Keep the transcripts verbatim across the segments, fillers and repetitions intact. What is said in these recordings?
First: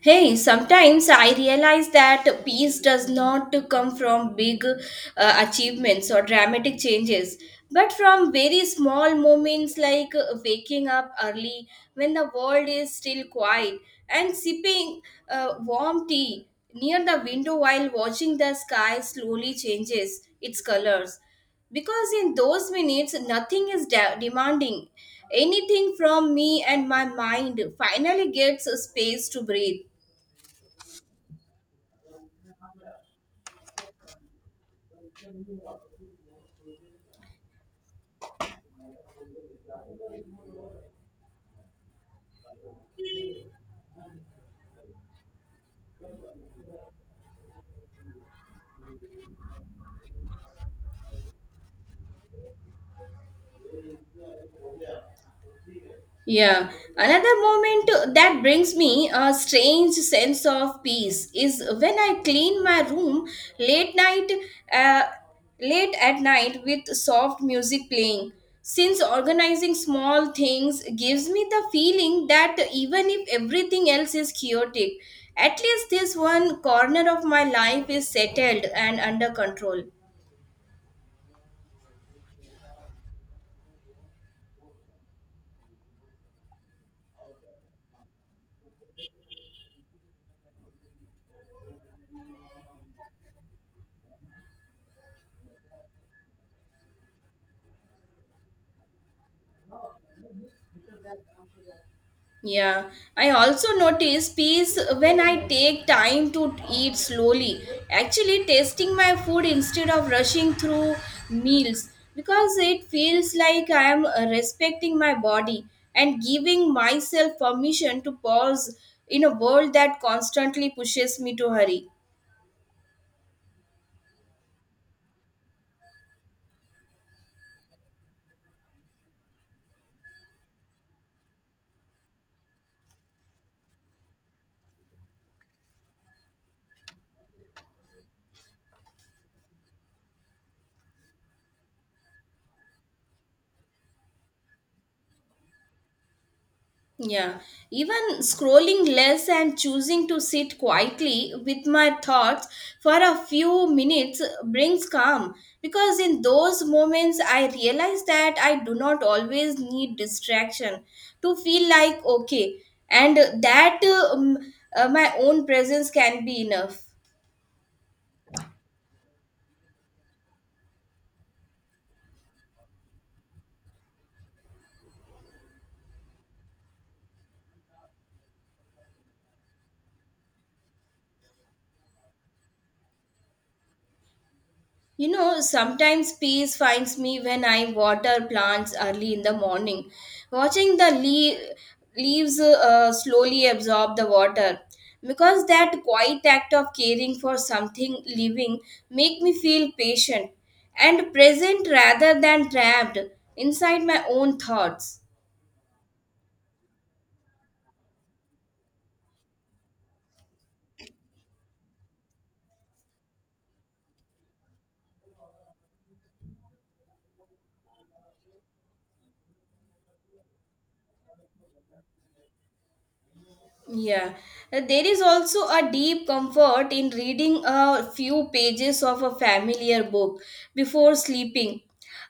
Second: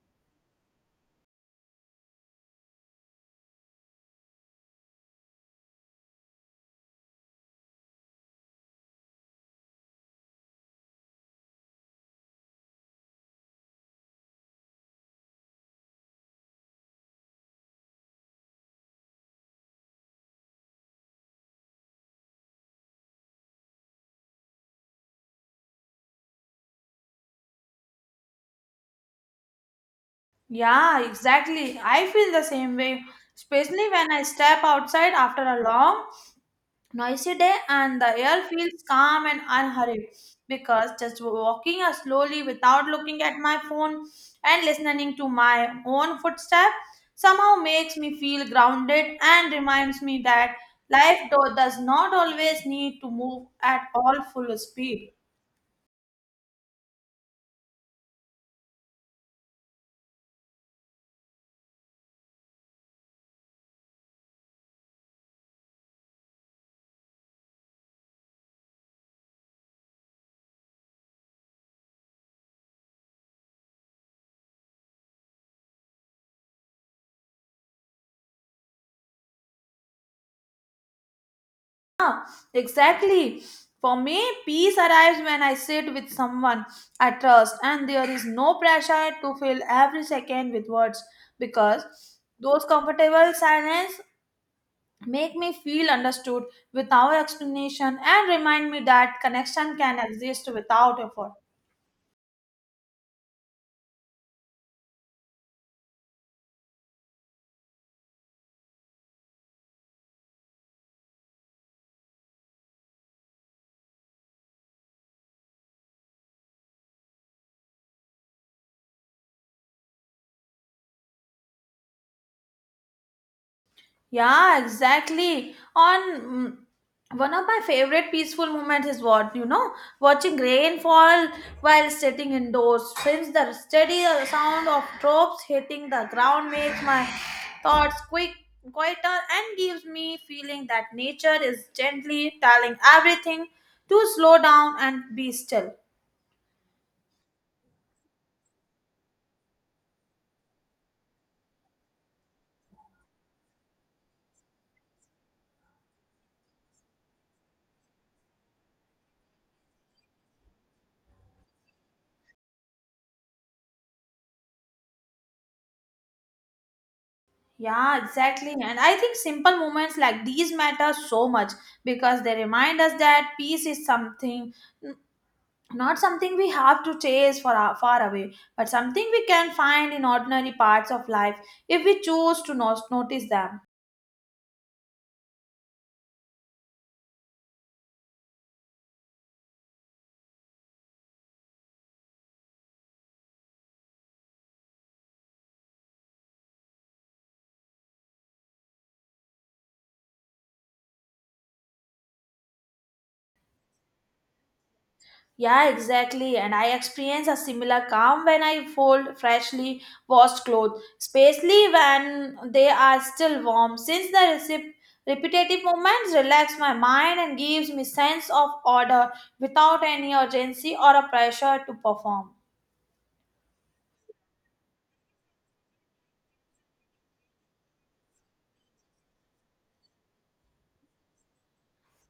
Hey, sometimes I realize that peace does not come from big uh, achievements or dramatic changes, but from very small moments like uh, waking up early when the world is still quiet and sipping uh, warm tea near the window while watching the sky slowly changes its colors because in those minutes nothing is de- demanding anything from me and my mind finally gets a space to breathe. Yeah, exactly. I feel the same way, especially when I step outside after a long, noisy day and the air feels calm and unhurried because just walking slowly without looking at my phone and listening to my own footstep somehow makes me feel grounded and reminds me that life do- does not always need to move at all full speed. Yeah, another moment that brings me a strange sense of peace is when I clean my room late night, uh, late at night with soft music playing. Since organizing small things gives me the feeling that even if everything else is chaotic, at least this one corner of my life is settled and under control. Yeah, exactly. For me, peace arrives when I sit with someone I trust and there is no pressure to fill every second with words because those comfortable silence make me feel understood without explanation and remind me that connection can exist without effort. Yeah, I also notice peace when I take time to eat slowly. Actually, tasting my food instead of rushing through meals because it feels like I am uh, respecting my body and giving myself permission to pause in a world that constantly pushes me to hurry. Yeah, exactly. On mm, one of my favorite peaceful moments is what you know, watching rain fall while sitting indoors. Since the steady uh, sound of drops hitting the ground makes my thoughts quick, quieter, and gives me feeling that nature is gently telling everything to slow down and be still. Yeah, even scrolling less and choosing to sit quietly with my thoughts for a few minutes brings calm because in those moments I realize that I do not always need distraction to feel like okay, and that um, uh, my own presence can be enough. Yeah, exactly. And I think simple moments like these matter so much because they remind us that peace is something not something we have to chase for our, far away but something we can find in ordinary parts of life if we choose to not notice them. You know, sometimes peace finds me when I water plants early in the morning. Watching the lea- leaves uh, slowly absorb the water because that quiet act of caring for something living make me feel patient and present rather than trapped inside my own thoughts. Yeah, exactly. And I experience a similar calm when I fold freshly washed clothes, especially when they are still warm, since the recip- repetitive movements relax my mind and gives me sense of order without any urgency or a pressure to perform. Yeah. Uh, there is also a deep comfort in reading a few pages of a familiar book before sleeping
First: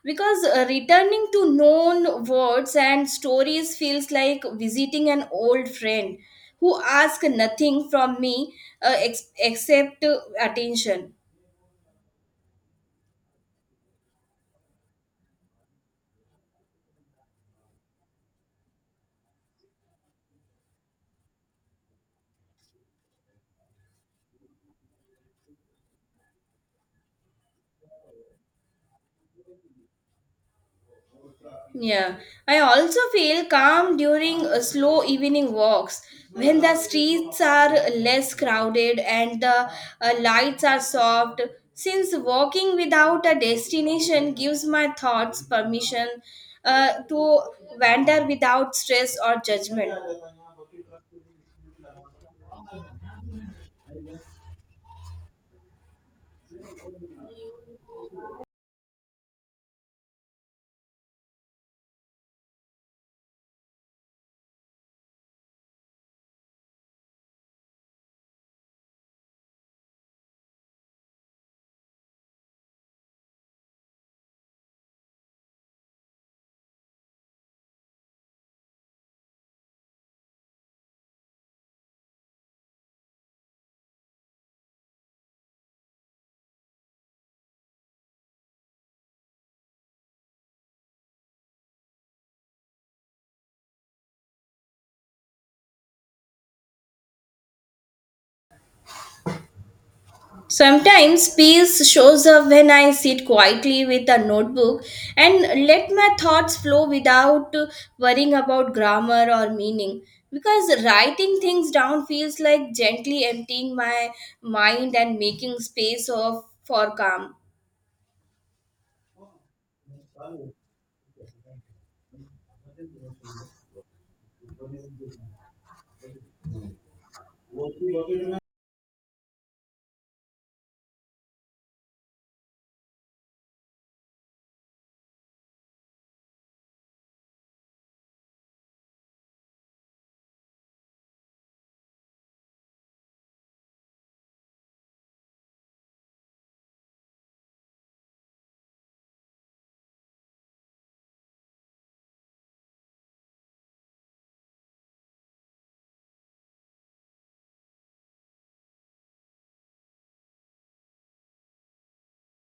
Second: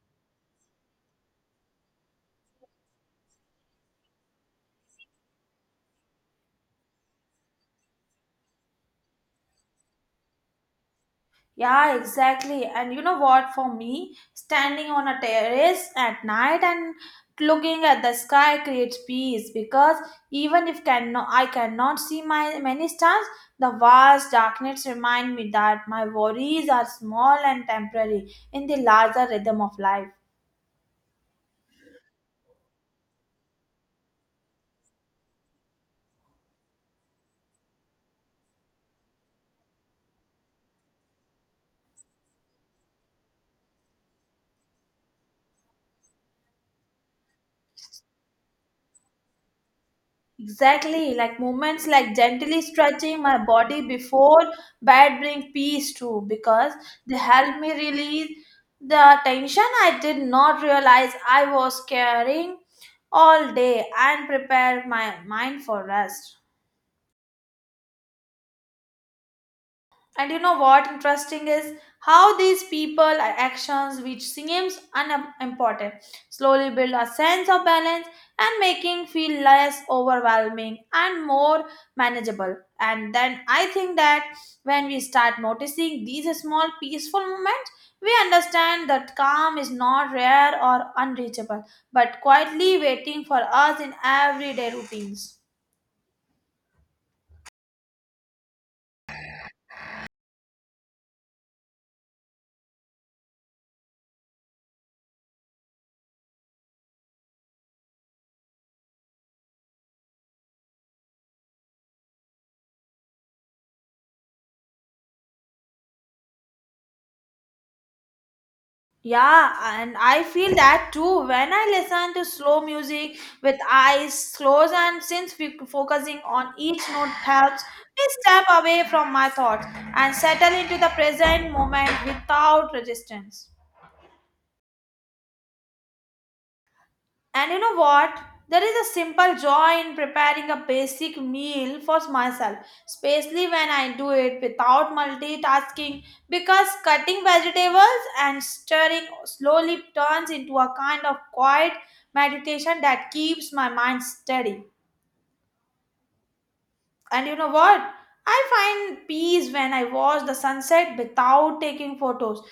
because uh, returning to known words and stories feels like visiting an old friend who asks nothing from me, uh, ex- except uh, attention. Yeah, exactly. And you know what? For me, standing on a terrace at night and looking at the sky creates peace because even if cannot, I cannot see my many stars, the vast darkness remind me that my worries are small and temporary in the larger rhythm of life. Yeah, I also feel calm during uh, slow evening walks when the streets are less crowded and the uh, lights are soft. Since walking without a destination gives my thoughts permission uh, to wander without stress or judgment. Exactly, like movements like gently stretching my body before bed bring peace too because they help me release the tension I did not realize I was carrying all day and prepare my mind for rest. And you know what interesting is how these people are actions which seems unimportant slowly build a sense of balance and making feel less overwhelming and more manageable. And then I think that when we start noticing these small peaceful moments, we understand that calm is not rare or unreachable, but quietly waiting for us in everyday routines. Sometimes peace shows up when I sit quietly with a notebook and let my thoughts flow without worrying about grammar or meaning. Because writing things down feels like gently emptying my mind and making space of, for calm. Yeah, and I feel that too when I listen to slow music with eyes closed, and since we focusing on each note helps me step away from my thoughts and settle into the present moment without resistance. And you know what? There is a simple joy in preparing a basic meal for myself, especially when I do it without multitasking, because cutting vegetables and stirring slowly turns into a kind of quiet meditation that keeps my mind steady. And you know what? I find peace when I watch the sunset without taking photos.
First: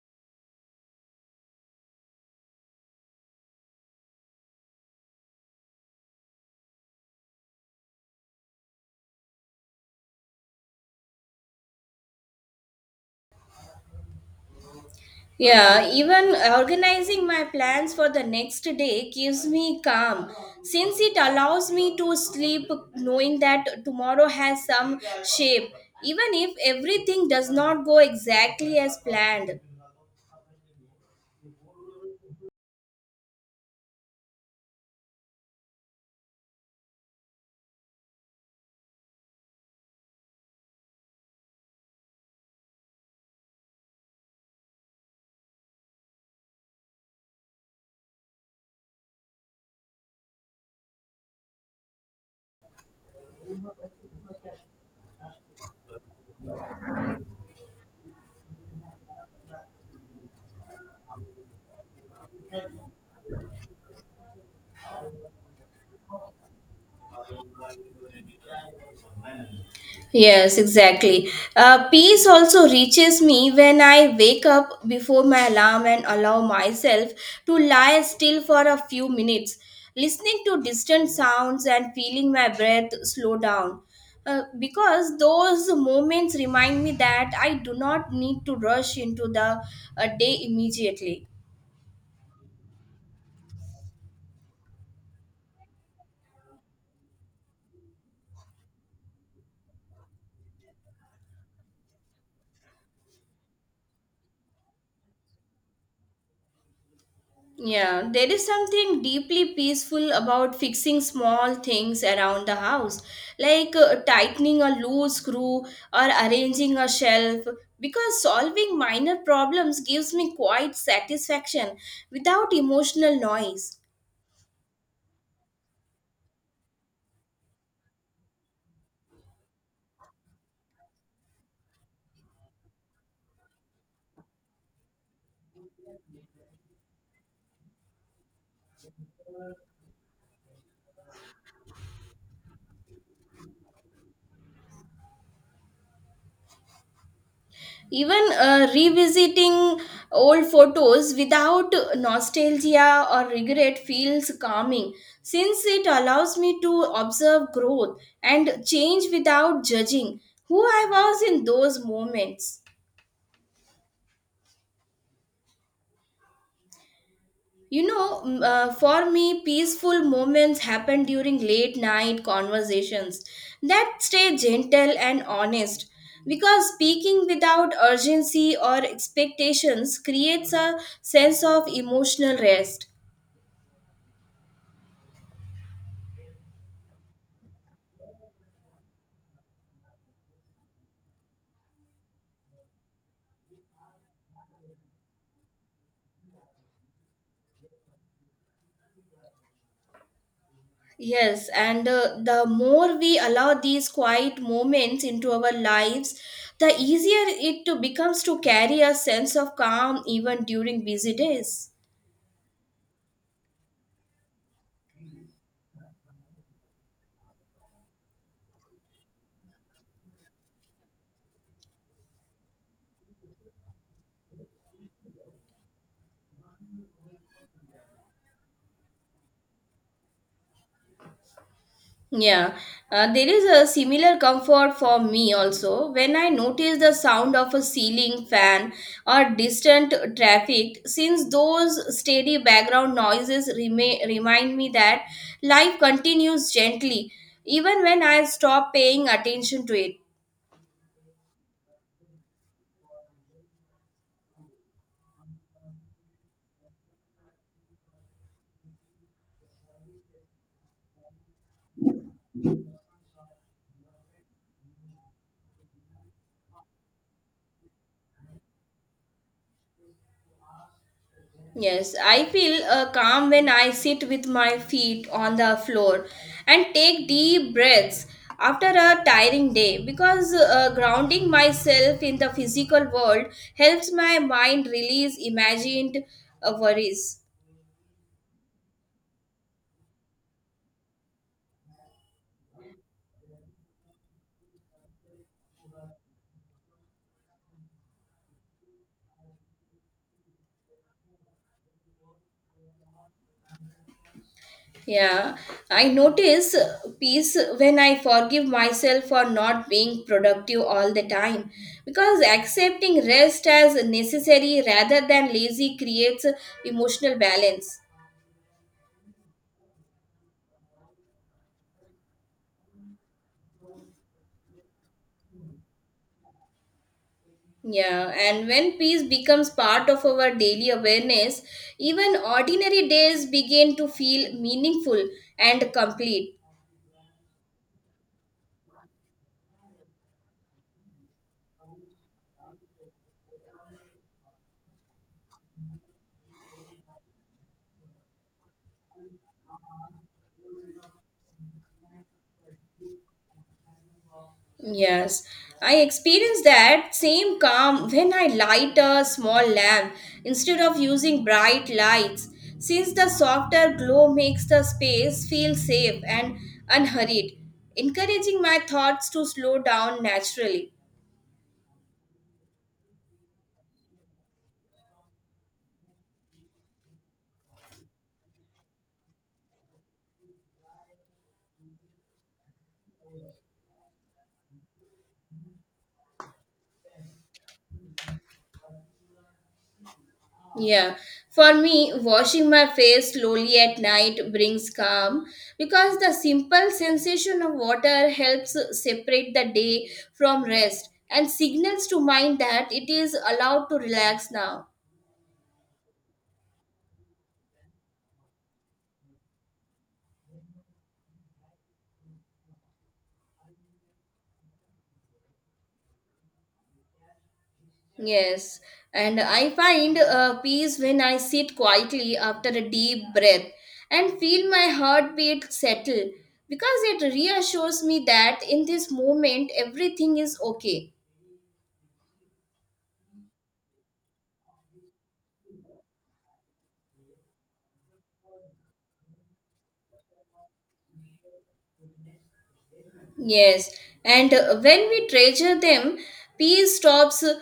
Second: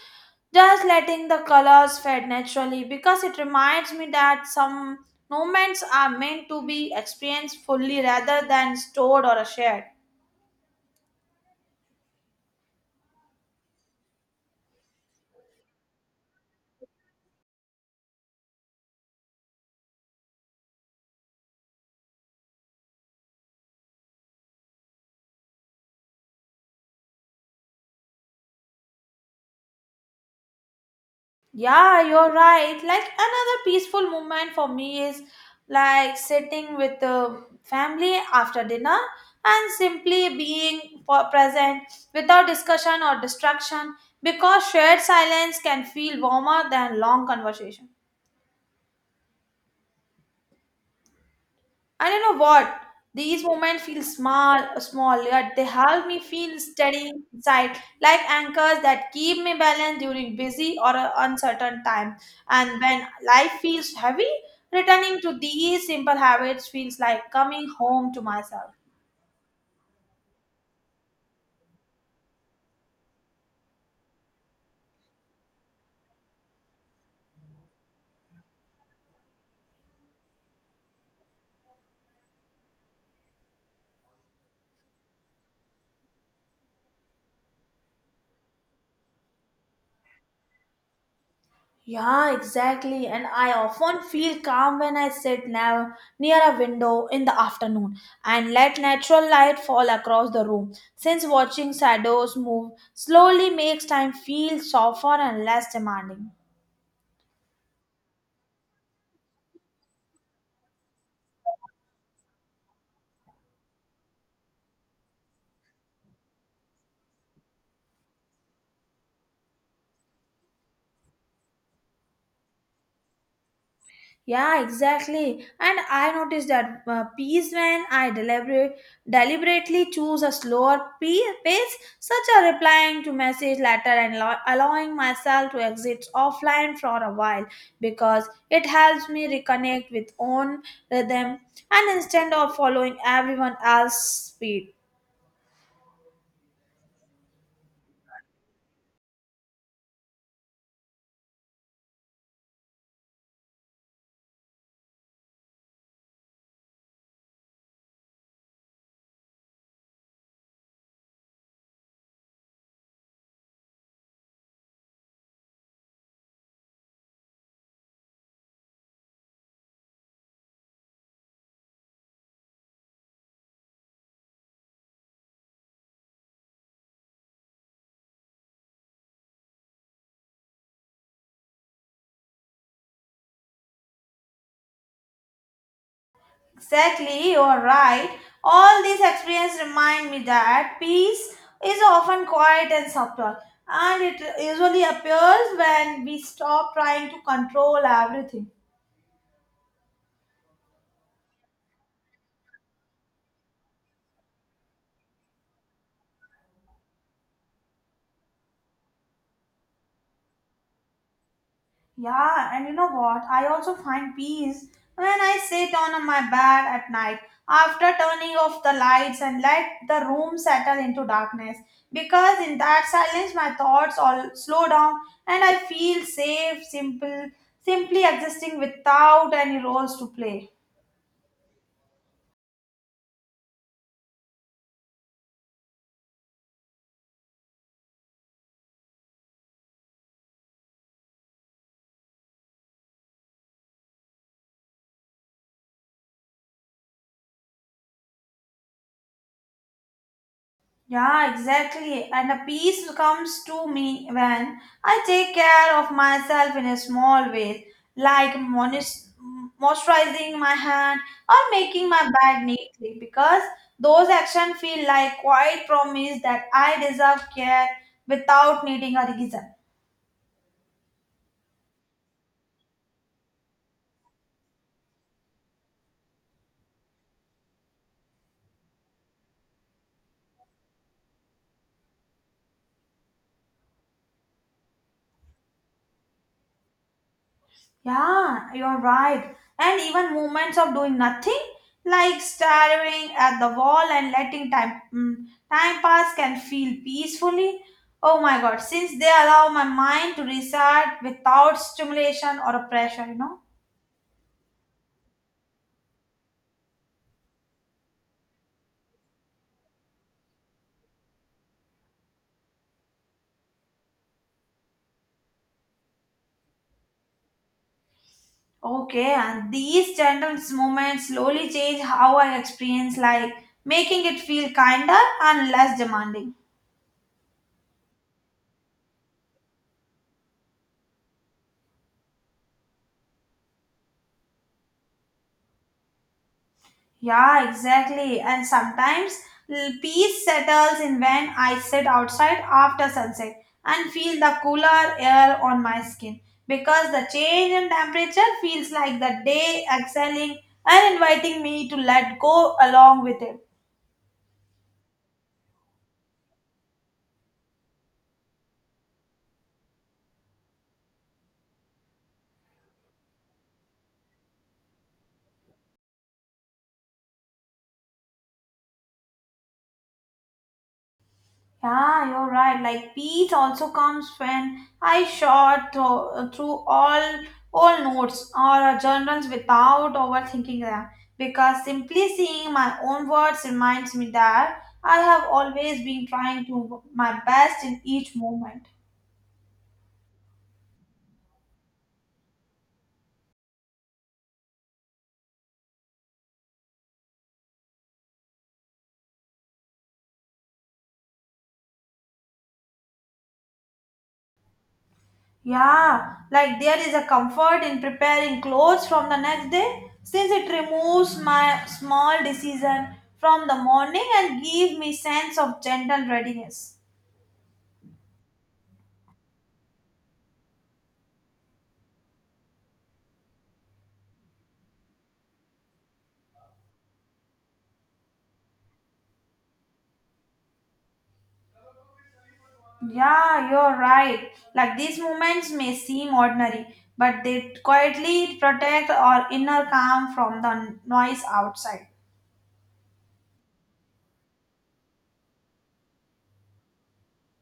Just letting the colors fade naturally because it reminds me that some moments are meant to be experienced fully rather than stored or shared. Yeah, even organizing my plans for the next day gives me calm since it allows me to sleep knowing that tomorrow has some shape, even if everything does not go exactly as planned. Yeah, you're right. Like another peaceful moment for me is like sitting with the family after dinner and simply being po- present without discussion or distraction because shared silence can feel warmer than long conversation. And you know what? These moments feel small, small, yet they help me feel steady inside, like anchors that keep me balanced during busy or a uncertain time. And when life feels heavy, returning to these simple habits feels like coming home to myself. Yes, exactly. Uh, peace also reaches me when I wake up before my alarm and allow myself to lie still for a few minutes, listening to distant sounds and feeling my breath slow down. Uh, because those moments remind me that I do not need to rush into the uh, day immediately. Yeah, exactly. And I often feel calm when I sit now near a window in the afternoon and let natural light fall across the room. Since watching shadows move slowly makes time feel softer and less demanding. Yeah, there is something deeply peaceful about fixing small things around the house, like uh, tightening a loose screw or arranging a shelf, because solving minor problems gives me quite satisfaction without emotional noise. Yeah, exactly. And I noticed that uh, peace when I deliberate, deliberately choose a slower pe- pace, such as replying to message later and allow- allowing myself to exit offline for a while, because it helps me reconnect with own rhythm and instead of following everyone else's speed. Even uh, revisiting old photos without nostalgia or regret feels calming since it allows me to observe growth and change without judging who I was in those moments. You know, m- uh, for me, peaceful moments happen during late night conversations that stay gentle and honest because speaking without urgency or expectations creates a sense of emotional rest. Exactly, you are right. All these experiences remind me that peace is often quiet and subtle, and it usually appears when we stop trying to control everything. Yes, and uh, the more we allow these quiet moments into our lives, the easier it to becomes to carry a sense of calm even during busy days. Yeah, and you know what? I also find peace when I sit on my bed at night after turning off the lights and let the room settle into darkness. Because in that silence, my thoughts all slow down and I feel safe, simple, simply existing without any roles to play. Yeah. Uh, there is a similar comfort for me also when I notice the sound of a ceiling fan or distant traffic, since those steady background noises rema remind me that life continues gently even when I stop paying attention to it. Yeah, exactly. And a peace comes to me when I take care of myself in a small ways, like monis- moisturizing my hand or making my bed neatly, because those actions feel like quiet promise that I deserve care without needing a reason. Yes, I feel uh, calm when I sit with my feet on the floor and take deep breaths after a tiring day because uh, grounding myself in the physical world helps my mind release imagined uh, worries. Yeah, you're right. And even moments of doing nothing, like staring at the wall and letting time mm, time pass, can feel peacefully. Oh my God! Since they allow my mind to reset without stimulation or pressure, you know. Yeah, I notice peace when I forgive myself for not being productive all the time because accepting rest as necessary rather than lazy creates emotional balance. Okay, and these gentle moments slowly change how I experience life, making it feel kinder and less demanding. Yeah, and when peace becomes part of our daily awareness, even ordinary days begin to feel meaningful and complete. Yeah, exactly. And sometimes l- peace settles in when I sit outside after sunset and feel the cooler air on my skin because the change in temperature feels like the day exhaling and inviting me to let go along with it. Yes, I experience that same calm when I light a small lamp instead of using bright lights, since the softer glow makes the space feel safe and unhurried, encouraging my thoughts to slow down naturally. Yeah, you're right. Like peace also comes when I shot thro- through all all notes or journals without overthinking them because simply seeing my own words reminds me that I have always been trying to my best in each moment. Yeah, for me, washing my face slowly at night brings calm because the simple sensation of water helps separate the day from rest and signals to mind that it is allowed to relax now. Yeah, like there is a comfort in preparing clothes from the next day since it removes my small decision from the morning and give me sense of gentle readiness. Yes, and I find uh, peace when I sit quietly after a deep breath and feel my heartbeat settle because it reassures me that in this moment everything is okay. Yeah, you're right. Like these moments may seem ordinary, but they quietly protect our inner calm from the noise outside. Yes, and uh, when we treasure them, peace stops uh,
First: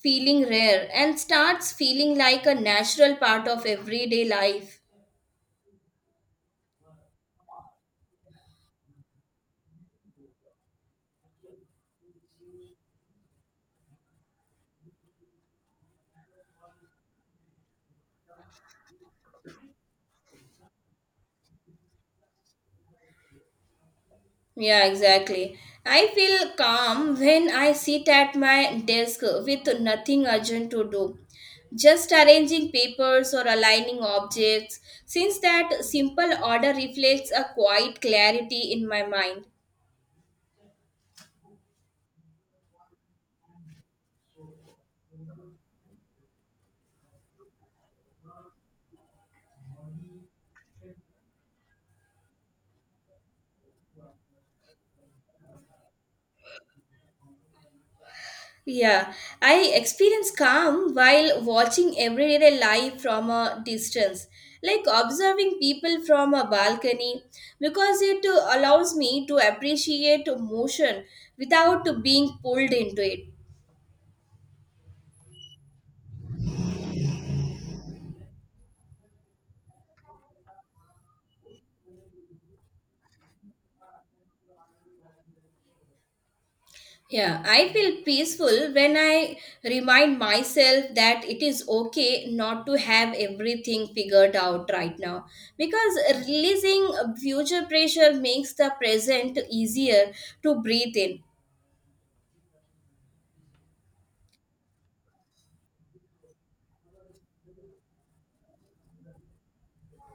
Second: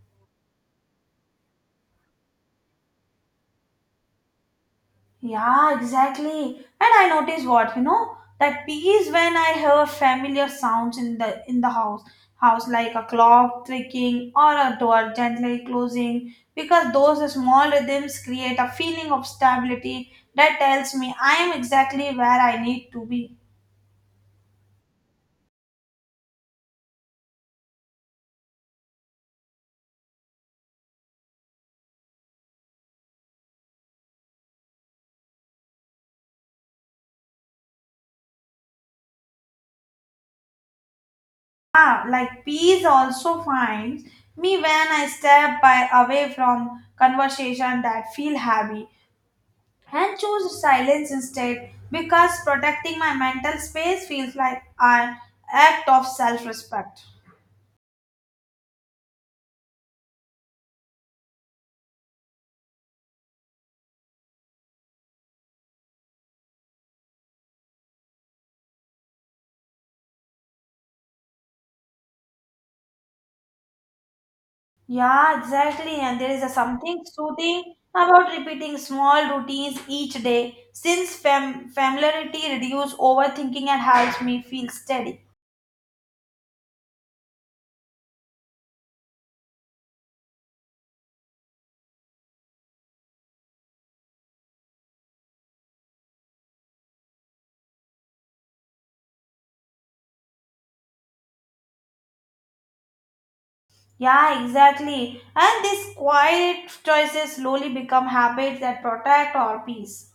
feeling rare and starts feeling like a natural part of everyday life. Yeah, exactly. And I notice what, you know, that peace when I hear familiar sounds in the in the house, house like a clock ticking or a door gently closing, because those small rhythms create a feeling of stability that tells me I am exactly where I need to be. Yeah, exactly. I feel calm when I sit at my desk with nothing urgent to do, just arranging papers or aligning objects, since that simple order reflects a quiet clarity in my mind. Ah, like peace also finds me when I step by away from conversation that feel heavy and choose silence instead because protecting my mental space feels like an act of self-respect. Yeah, I experience calm while watching everyday life from a distance, like observing people from a balcony, because it uh, allows me to appreciate motion without being pulled into it. Yeah, exactly. And there is a something soothing about repeating small routines each day since fam- familiarity reduces overthinking and helps me feel steady. Yeah, I feel peaceful when I remind myself that it is okay not to have everything figured out right now because releasing future pressure makes the present easier to breathe in. Yeah, exactly. And these quiet choices slowly become habits that protect our peace.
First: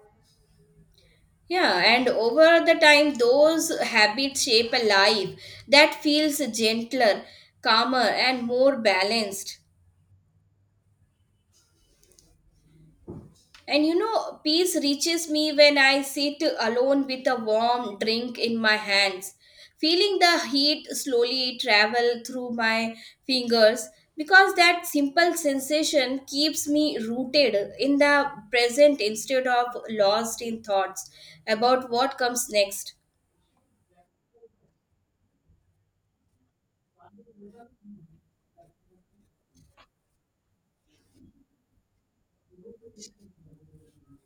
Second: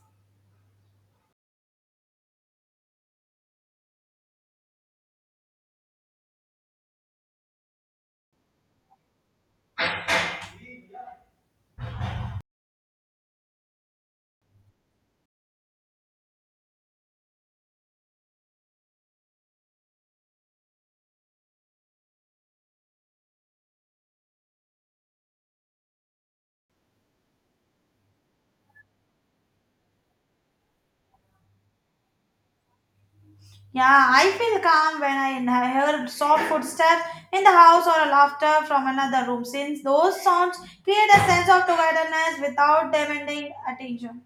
Yeah, and over the time, those habits shape a life that feels gentler, calmer, and more balanced. And you know, peace reaches me when I sit alone with a warm drink in my hands, feeling the heat slowly travel through my fingers because that simple sensation keeps me rooted in the present instead of lost in thoughts about what comes next. Yeah, I feel calm when I inha- hear soft footsteps in the house or a laughter from another room, since those sounds create a sense of togetherness without demanding attention.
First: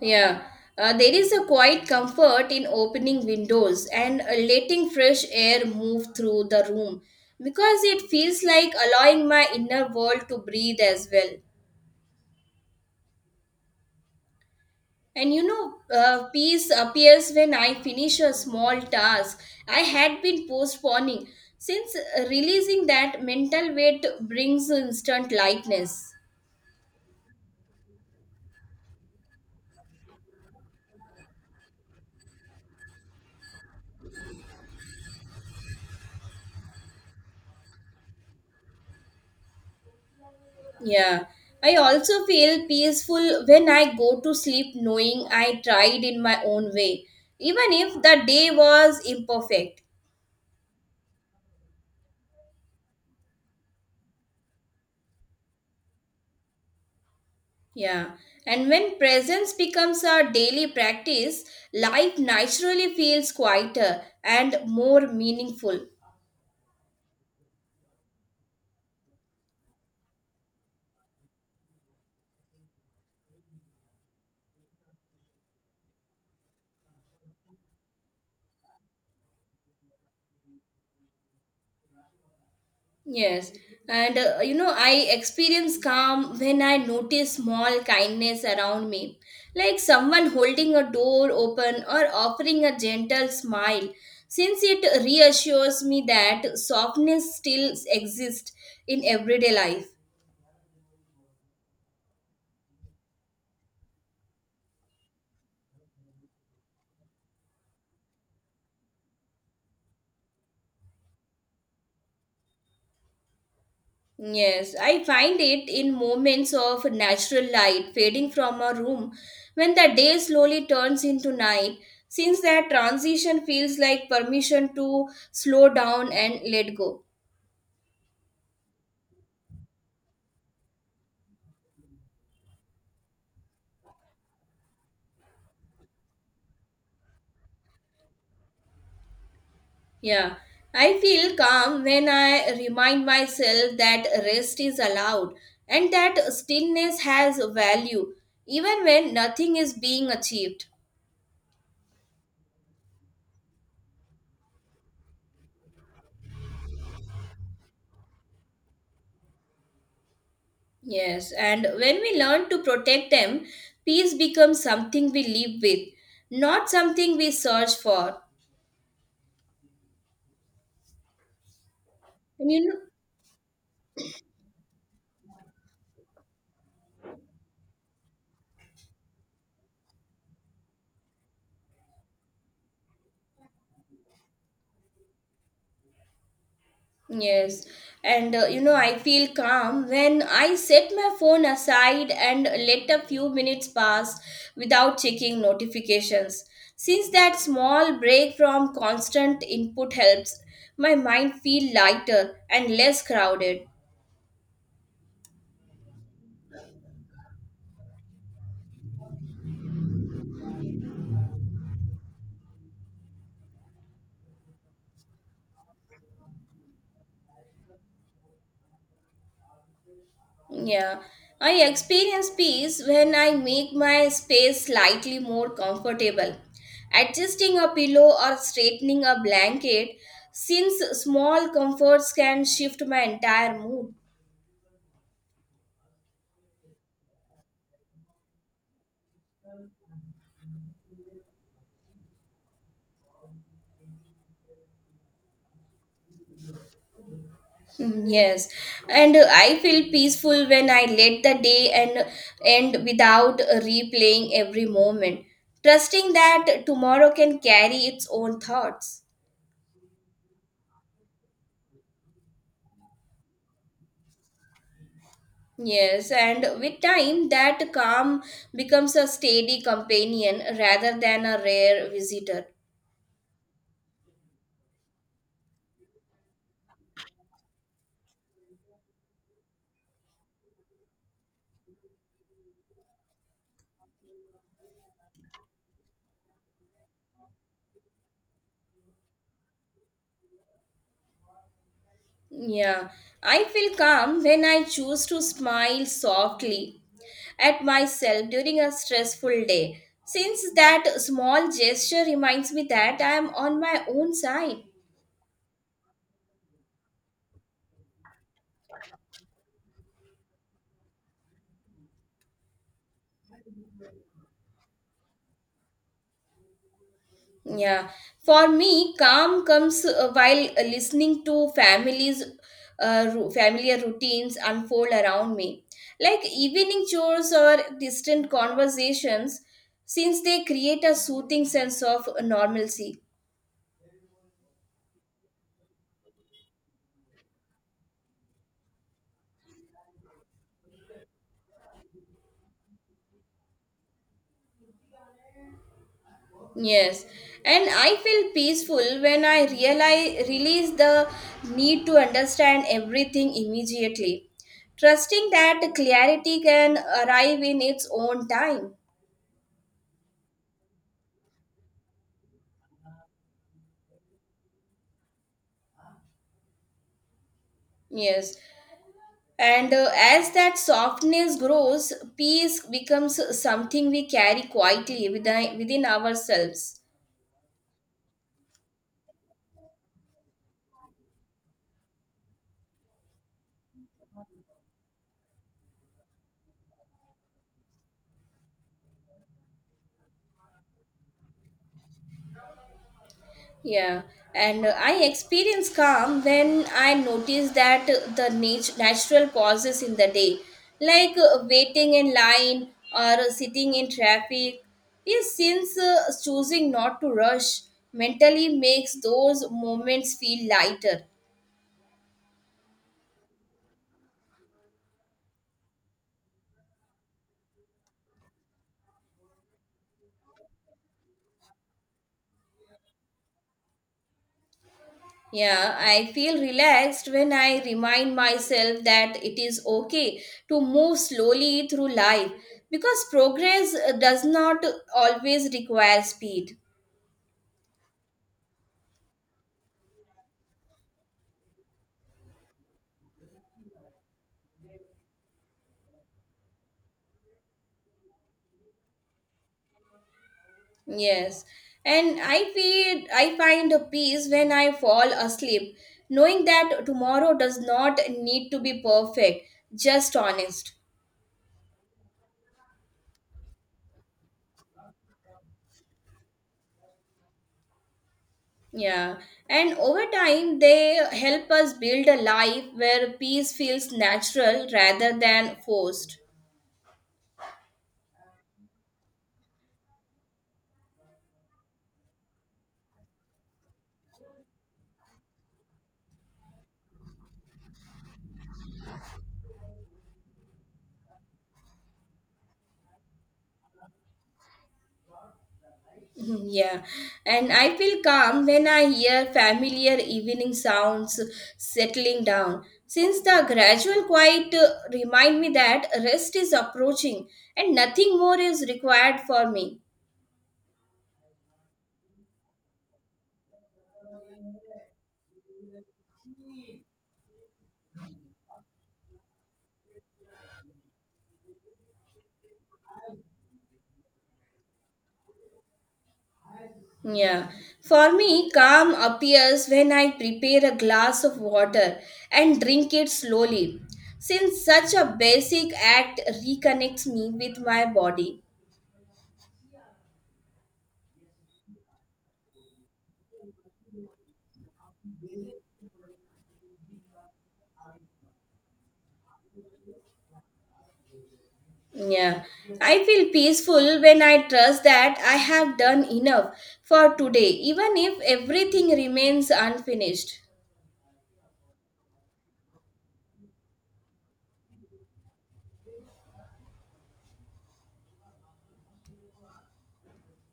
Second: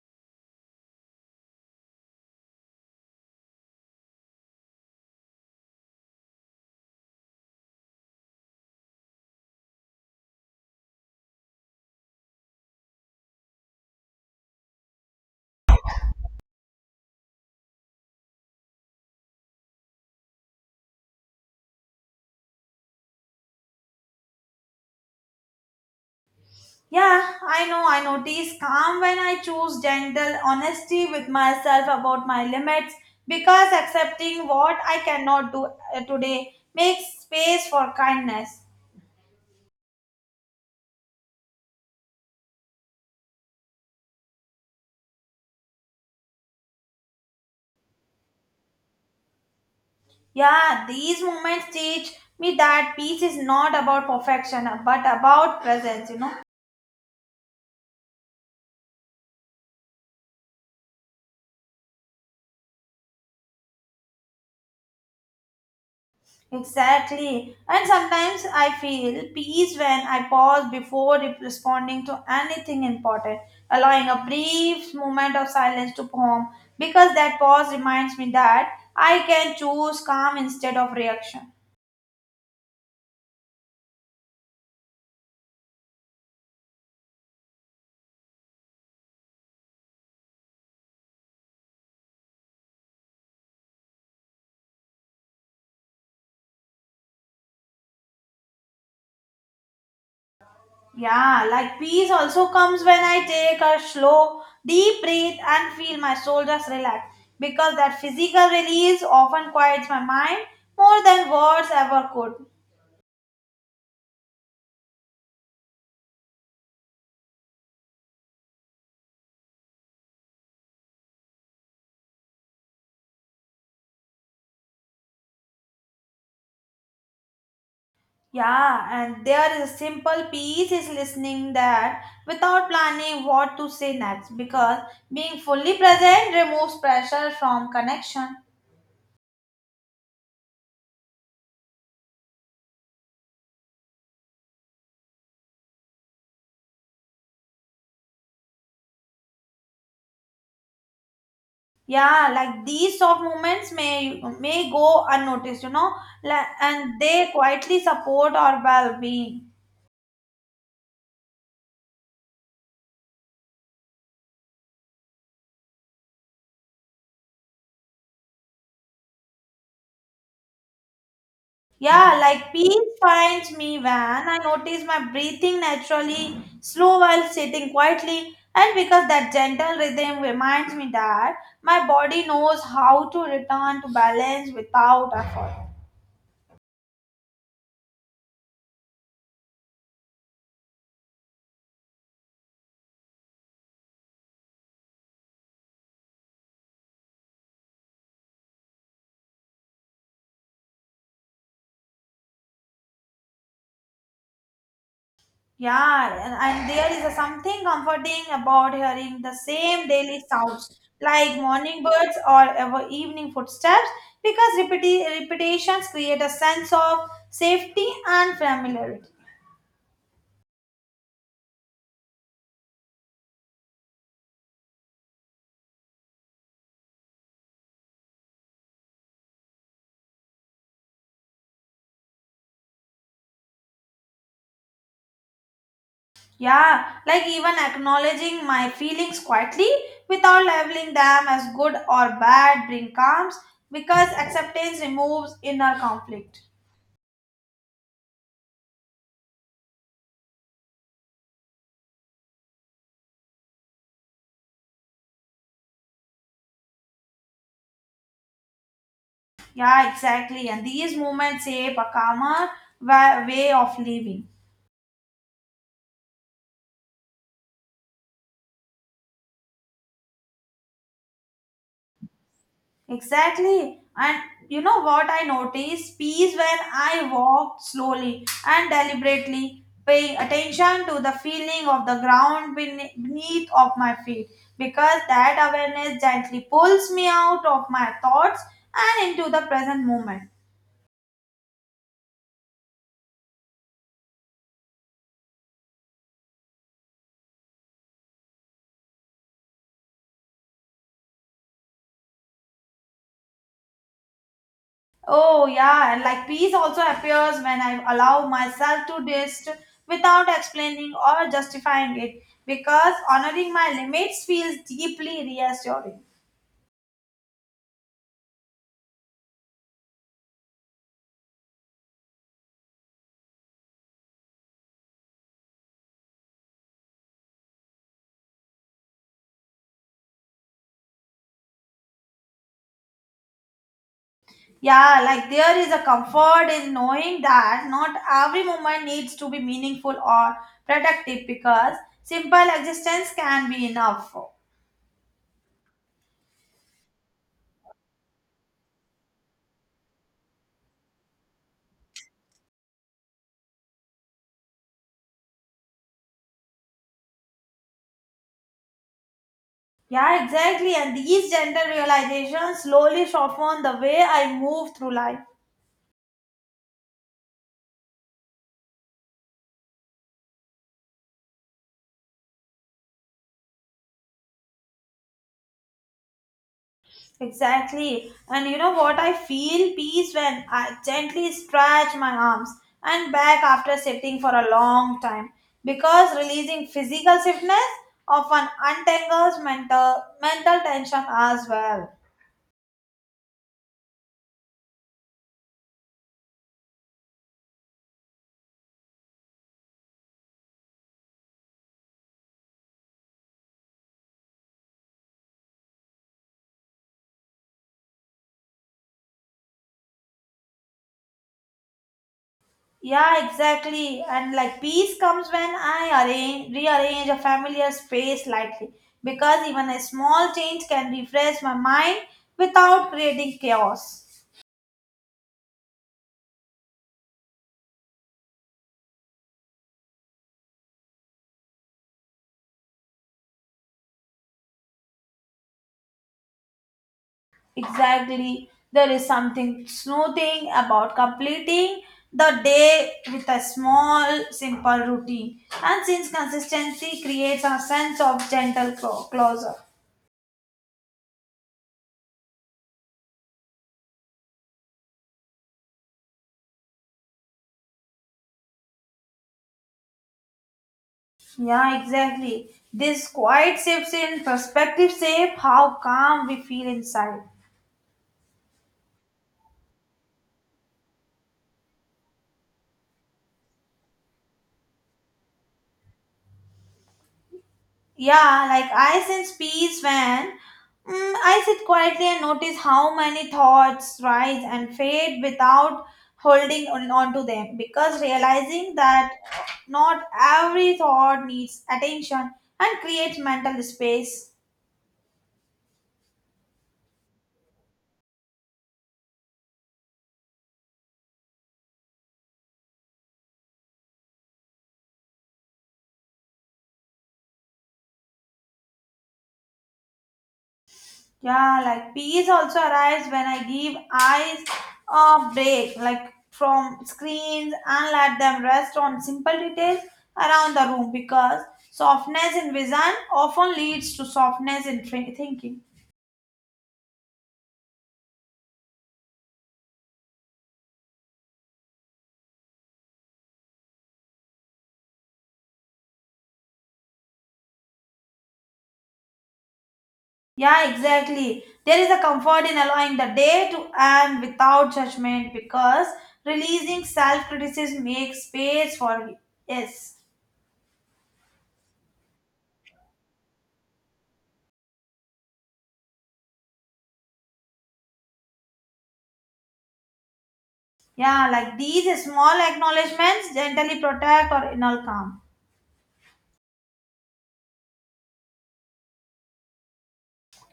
Yeah. Uh, there is a quiet comfort in opening windows and uh, letting fresh air move through the room because it feels like allowing my inner world to breathe as well. And you know, uh, peace appears when I finish a small task I had been postponing, since uh, releasing that mental weight brings instant lightness. Yeah, I know I notice calm when I choose gentle honesty with myself about my limits because accepting what I cannot do uh, today makes space for kindness. Yeah, I also feel peaceful when I go to sleep knowing I tried in my own way, even if the day was imperfect. Yeah, these moments teach me that peace is not about perfection but about presence, you know. Yeah, and when presence becomes our daily practice, life naturally feels quieter and more meaningful. Exactly. And sometimes I feel peace when I pause before re- responding to anything important, allowing a brief moment of silence to form because that pause reminds me that I can choose calm instead of reaction. Yes, and uh, you know, I experience calm when I notice small kindness around me, like someone holding a door open or offering a gentle smile, since it reassures me that softness still exists in everyday life. Yeah, like peace also comes when I take a slow, deep breath and feel my shoulders relax because that physical release often quiets my mind more than words ever could. Yes, I find it in moments of natural light fading from a room when the day slowly turns into night, since that transition feels like permission to slow down and let go. Yeah, and there is a simple peace is listening that without planning what to say next because being fully present removes pressure from connection. Yeah, I feel calm when I remind myself that rest is allowed and that stillness has value even when nothing is being achieved. Yeah, like these soft moments may may go unnoticed, you know, like, and they quietly support our well-being. Yes, and when we learn to protect them, peace becomes something we live with, not something we search for. Yeah, And like you peace know, finds me when I notice my breathing naturally, slow while sitting quietly, and because that gentle rhythm reminds me that my body knows how to return to balance without effort. yes, and uh, you know, I feel calm when I set my phone aside and let a few minutes pass without checking notifications. Since that small break from constant input helps my mind feel lighter and less crowded. Yeah, and, and there is a something comforting about hearing the same daily sounds like morning birds or ever evening footsteps because repeti- repetitions create a sense of safety and familiarity. Yeah, I experience peace when I make my space slightly more comfortable. Adjusting a pillow or straightening a blanket, since small comforts can shift my entire mood. Yeah, like even acknowledging my feelings quietly without labeling them as good or bad bring calms because acceptance removes inner conflict. Mm, yes, and uh, I feel peaceful when I let the day and end without uh, replaying every moment, trusting that tomorrow can carry its own thoughts. Yeah, exactly. And these movements shape a calmer wa- way of living. Yes, and with time, that calm becomes a steady companion rather than a rare visitor. Exactly. And you know what I noticed? Peace when I walked slowly and deliberately, paying attention to the feeling of the ground bene- beneath of my feet, because that awareness gently pulls me out of my thoughts and into the present moment. Yeah, I feel calm when I choose to smile softly at myself during a stressful day, since that small gesture reminds me that I am on my own side. Oh yeah, and like peace also appears when I allow myself to rest without explaining or justifying it, because honoring my limits feels deeply reassuring. Yeah, for me, calm comes uh, while uh, listening to families, uh, ru- familiar routines unfold around me, like evening chores or distant conversations, since they create a soothing sense of normalcy. Yeah, like there is a comfort in knowing that not every moment needs to be meaningful or productive because simple existence can be enough. Yes, and I feel peaceful when I realize release the need to understand everything immediately, trusting that clarity can arrive in its own time. Yeah, exactly. And these gentle realizations slowly soften the way I move through life. Yes. And uh, as that softness grows, peace becomes something we carry quietly within, within ourselves. Exactly. And you know what? I feel peace when I gently stretch my arms and back after sitting for a long time because releasing physical stiffness often untangles mental mental tension as well. Yeah. And uh, I experience calm when I notice that uh, the nat- natural pauses in the day, like uh, waiting in line or sitting in traffic. Yes, since uh, choosing not to rush mentally makes those moments feel lighter. Yeah, exactly. And like peace comes when I arrange rearrange a familiar space lightly because even a small change can refresh my mind without creating chaos. Yeah, I feel relaxed when I remind myself that it is okay to move slowly through life because progress uh, does not always require speed. Exactly. There is something soothing about completing the day with a small, simple routine. And since consistency creates a sense of gentle clo- closure. Yes. And I feel I find a peace when I fall asleep, knowing that tomorrow does not need to be perfect, just honest. Yeah, exactly. This quiet shifts in perspective shape how calm we feel inside. Yeah. And over time, they help us build a life where peace feels natural rather than forced. Yeah, like I sense peace when mm, I sit quietly and notice how many thoughts rise and fade without holding on, on to them. Because realizing that not every thought needs attention and creates mental space. Mhm, yeah, and I feel calm when I hear familiar evening sounds settling down, since the gradual quiet uh, remind me that rest is approaching and nothing more is required for me. Yeah, like peace also arrives when I give eyes a break, like from screens and let them rest on simple details around the room because softness in vision often leads to softness in thi- thinking. Yeah, for me, calm appears when I prepare a glass of water and drink it slowly, since such a basic act reconnects me with my body. Yeah, exactly. There is a comfort in allowing the day to end without judgment because releasing self criticism makes space for it. Yes. Yeah, I feel peaceful when I trust that I have done enough for today, even if everything remains unfinished. Yeah, like these small acknowledgements gently protect or inner calm.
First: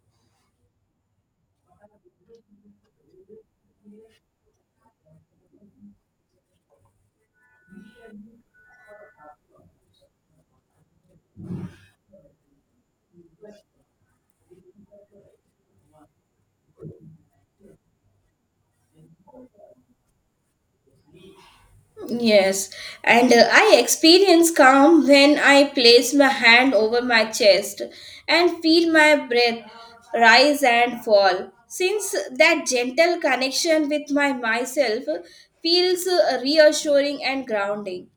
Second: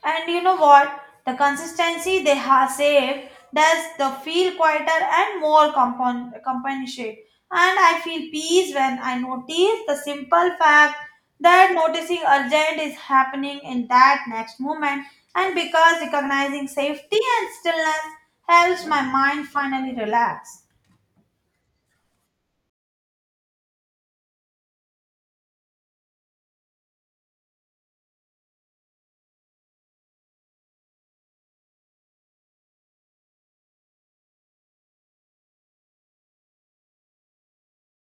And you know what? The consistency they have saved does the feel quieter and more compon- companionship. And I feel peace when I notice the simple fact that noticing urgent is happening in that next moment. And because recognizing safety and stillness helps my mind finally relax. Yes, and uh, I experience calm when I place my hand over my chest and feel my breath rise and fall. Since that gentle connection with my myself feels uh, reassuring and grounding.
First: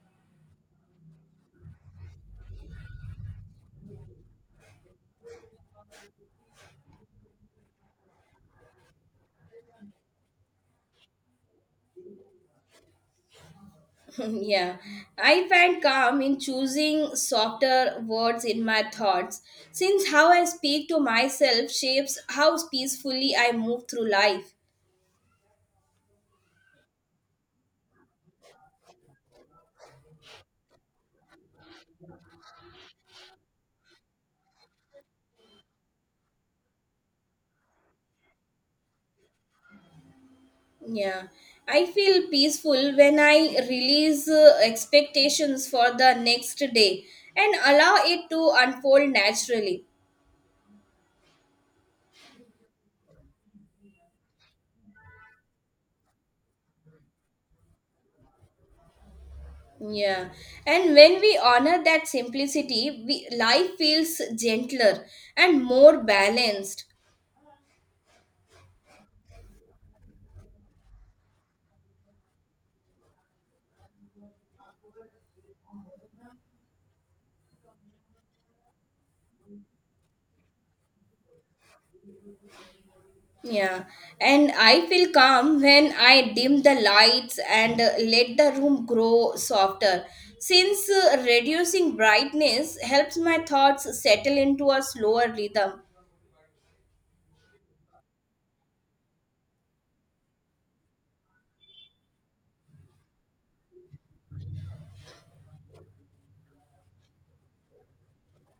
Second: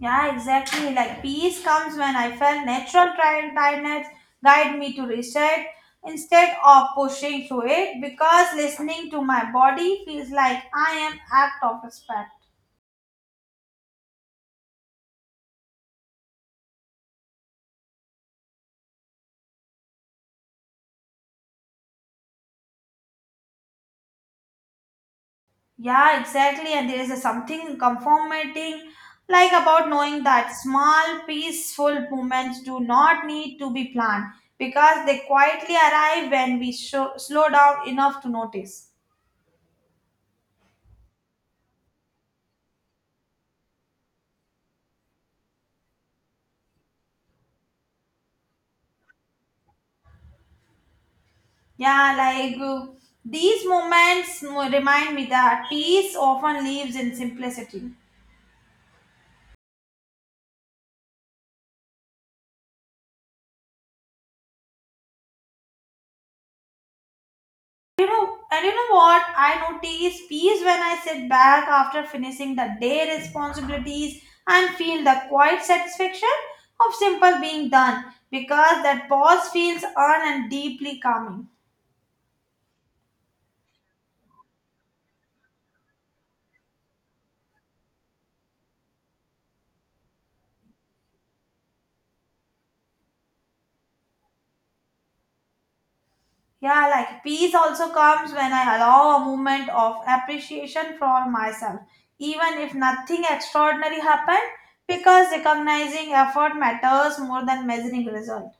Yeah, exactly. Like peace comes when I felt natural tri- tiredness guide me to reset instead of pushing through it because listening to my body feels like I am act of respect. Yeah, I find calm in choosing softer words in my thoughts, since how I speak to myself shapes how peacefully I move through life. Yeah, exactly. And there is a something comforting like about knowing that small peaceful moments do not need to be planned because they quietly arrive when we show, slow down enough to notice. Yeah, I feel peaceful when I release uh, expectations for the next day and allow it to unfold naturally. Yeah, like uh, these moments mo- remind me that peace often lives in simplicity. Yeah, and when we honor that simplicity, we, life feels gentler and more balanced. You know, and you know what? I notice peace when I sit back after finishing the day responsibilities and feel the quiet satisfaction of simple being done because that pause feels earned and deeply calming. Yeah, and I feel calm when I dim the lights and uh, let the room grow softer. Since uh, reducing brightness helps my thoughts settle into a slower rhythm. Yeah, like peace also comes when I allow a moment of appreciation for myself, even if nothing extraordinary happened, because recognizing effort matters more than measuring result.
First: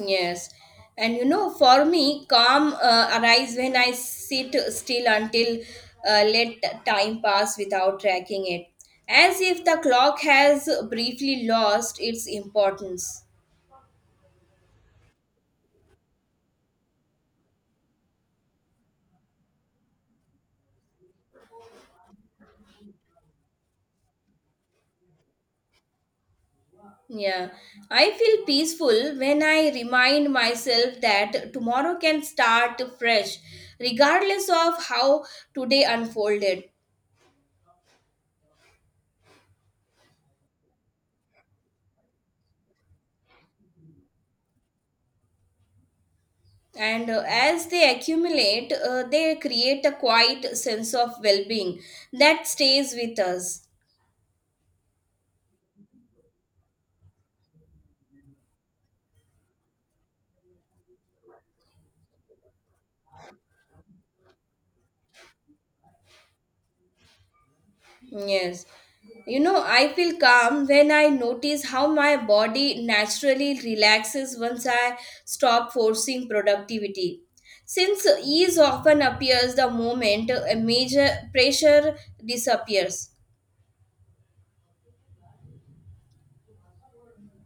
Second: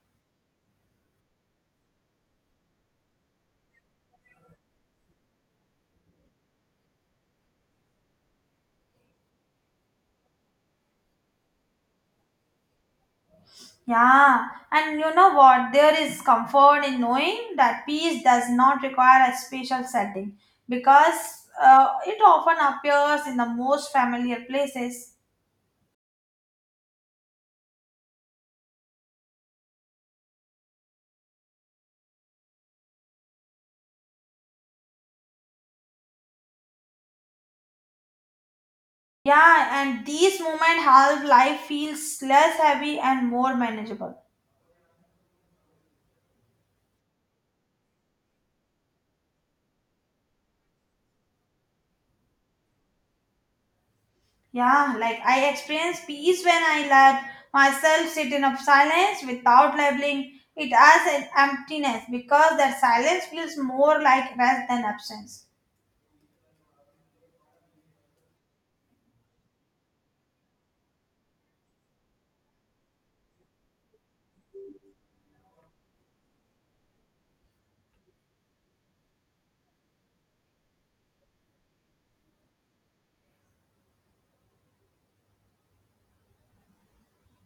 Yes, and you know, for me, calm uh, arrives when I sit still until uh, let time pass without tracking it, as if the clock has briefly lost its importance. Yeah, and you know what? There is comfort in knowing that peace does not require a special setting because uh, it often appears in the most familiar places. Yeah, I feel peaceful when I remind myself that tomorrow can start fresh, regardless of how today unfolded. Yeah, and these moments help life feels less heavy and more manageable. And uh, as they accumulate, uh, they create a quiet sense of well being that stays with us. Yeah, like I experience peace when I let myself sit in a silence without labeling it as an emptiness because that silence feels more like rest than absence. Yes. You know, I feel calm when I notice how my body naturally relaxes once I stop forcing productivity. Since ease often appears the moment a major pressure disappears.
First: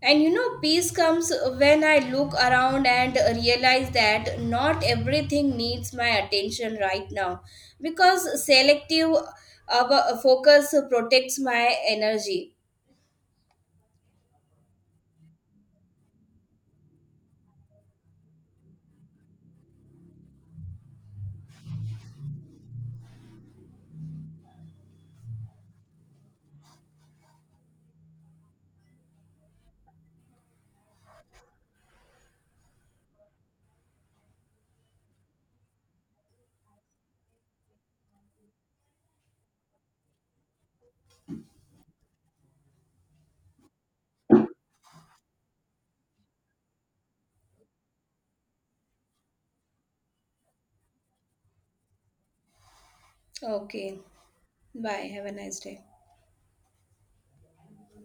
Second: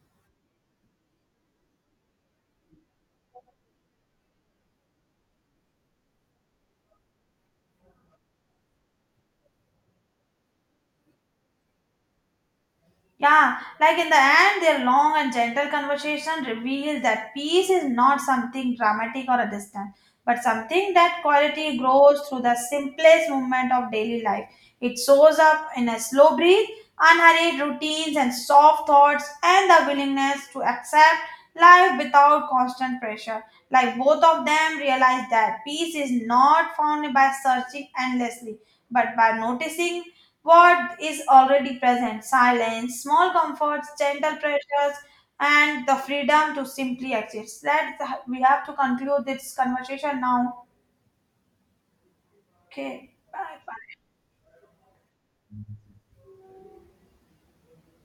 And you know, peace comes when I look around and realize that not everything needs my attention right now because selective uh, focus protects my energy. Yeah, like in the end, their long and gentle conversation reveals that peace is not something dramatic or distant, but something that quality grows through the simplest moment of daily life. It shows up in a slow breathe, unhurried routines, and soft thoughts, and the willingness to accept life without constant pressure. Like both of them realize that peace is not found by searching endlessly, but by noticing what is already present silence, small comforts, gentle pressures, and the freedom to simply exist. That we have to conclude this conversation now. Okay, bye bye. Okay. Bye. Have a nice day.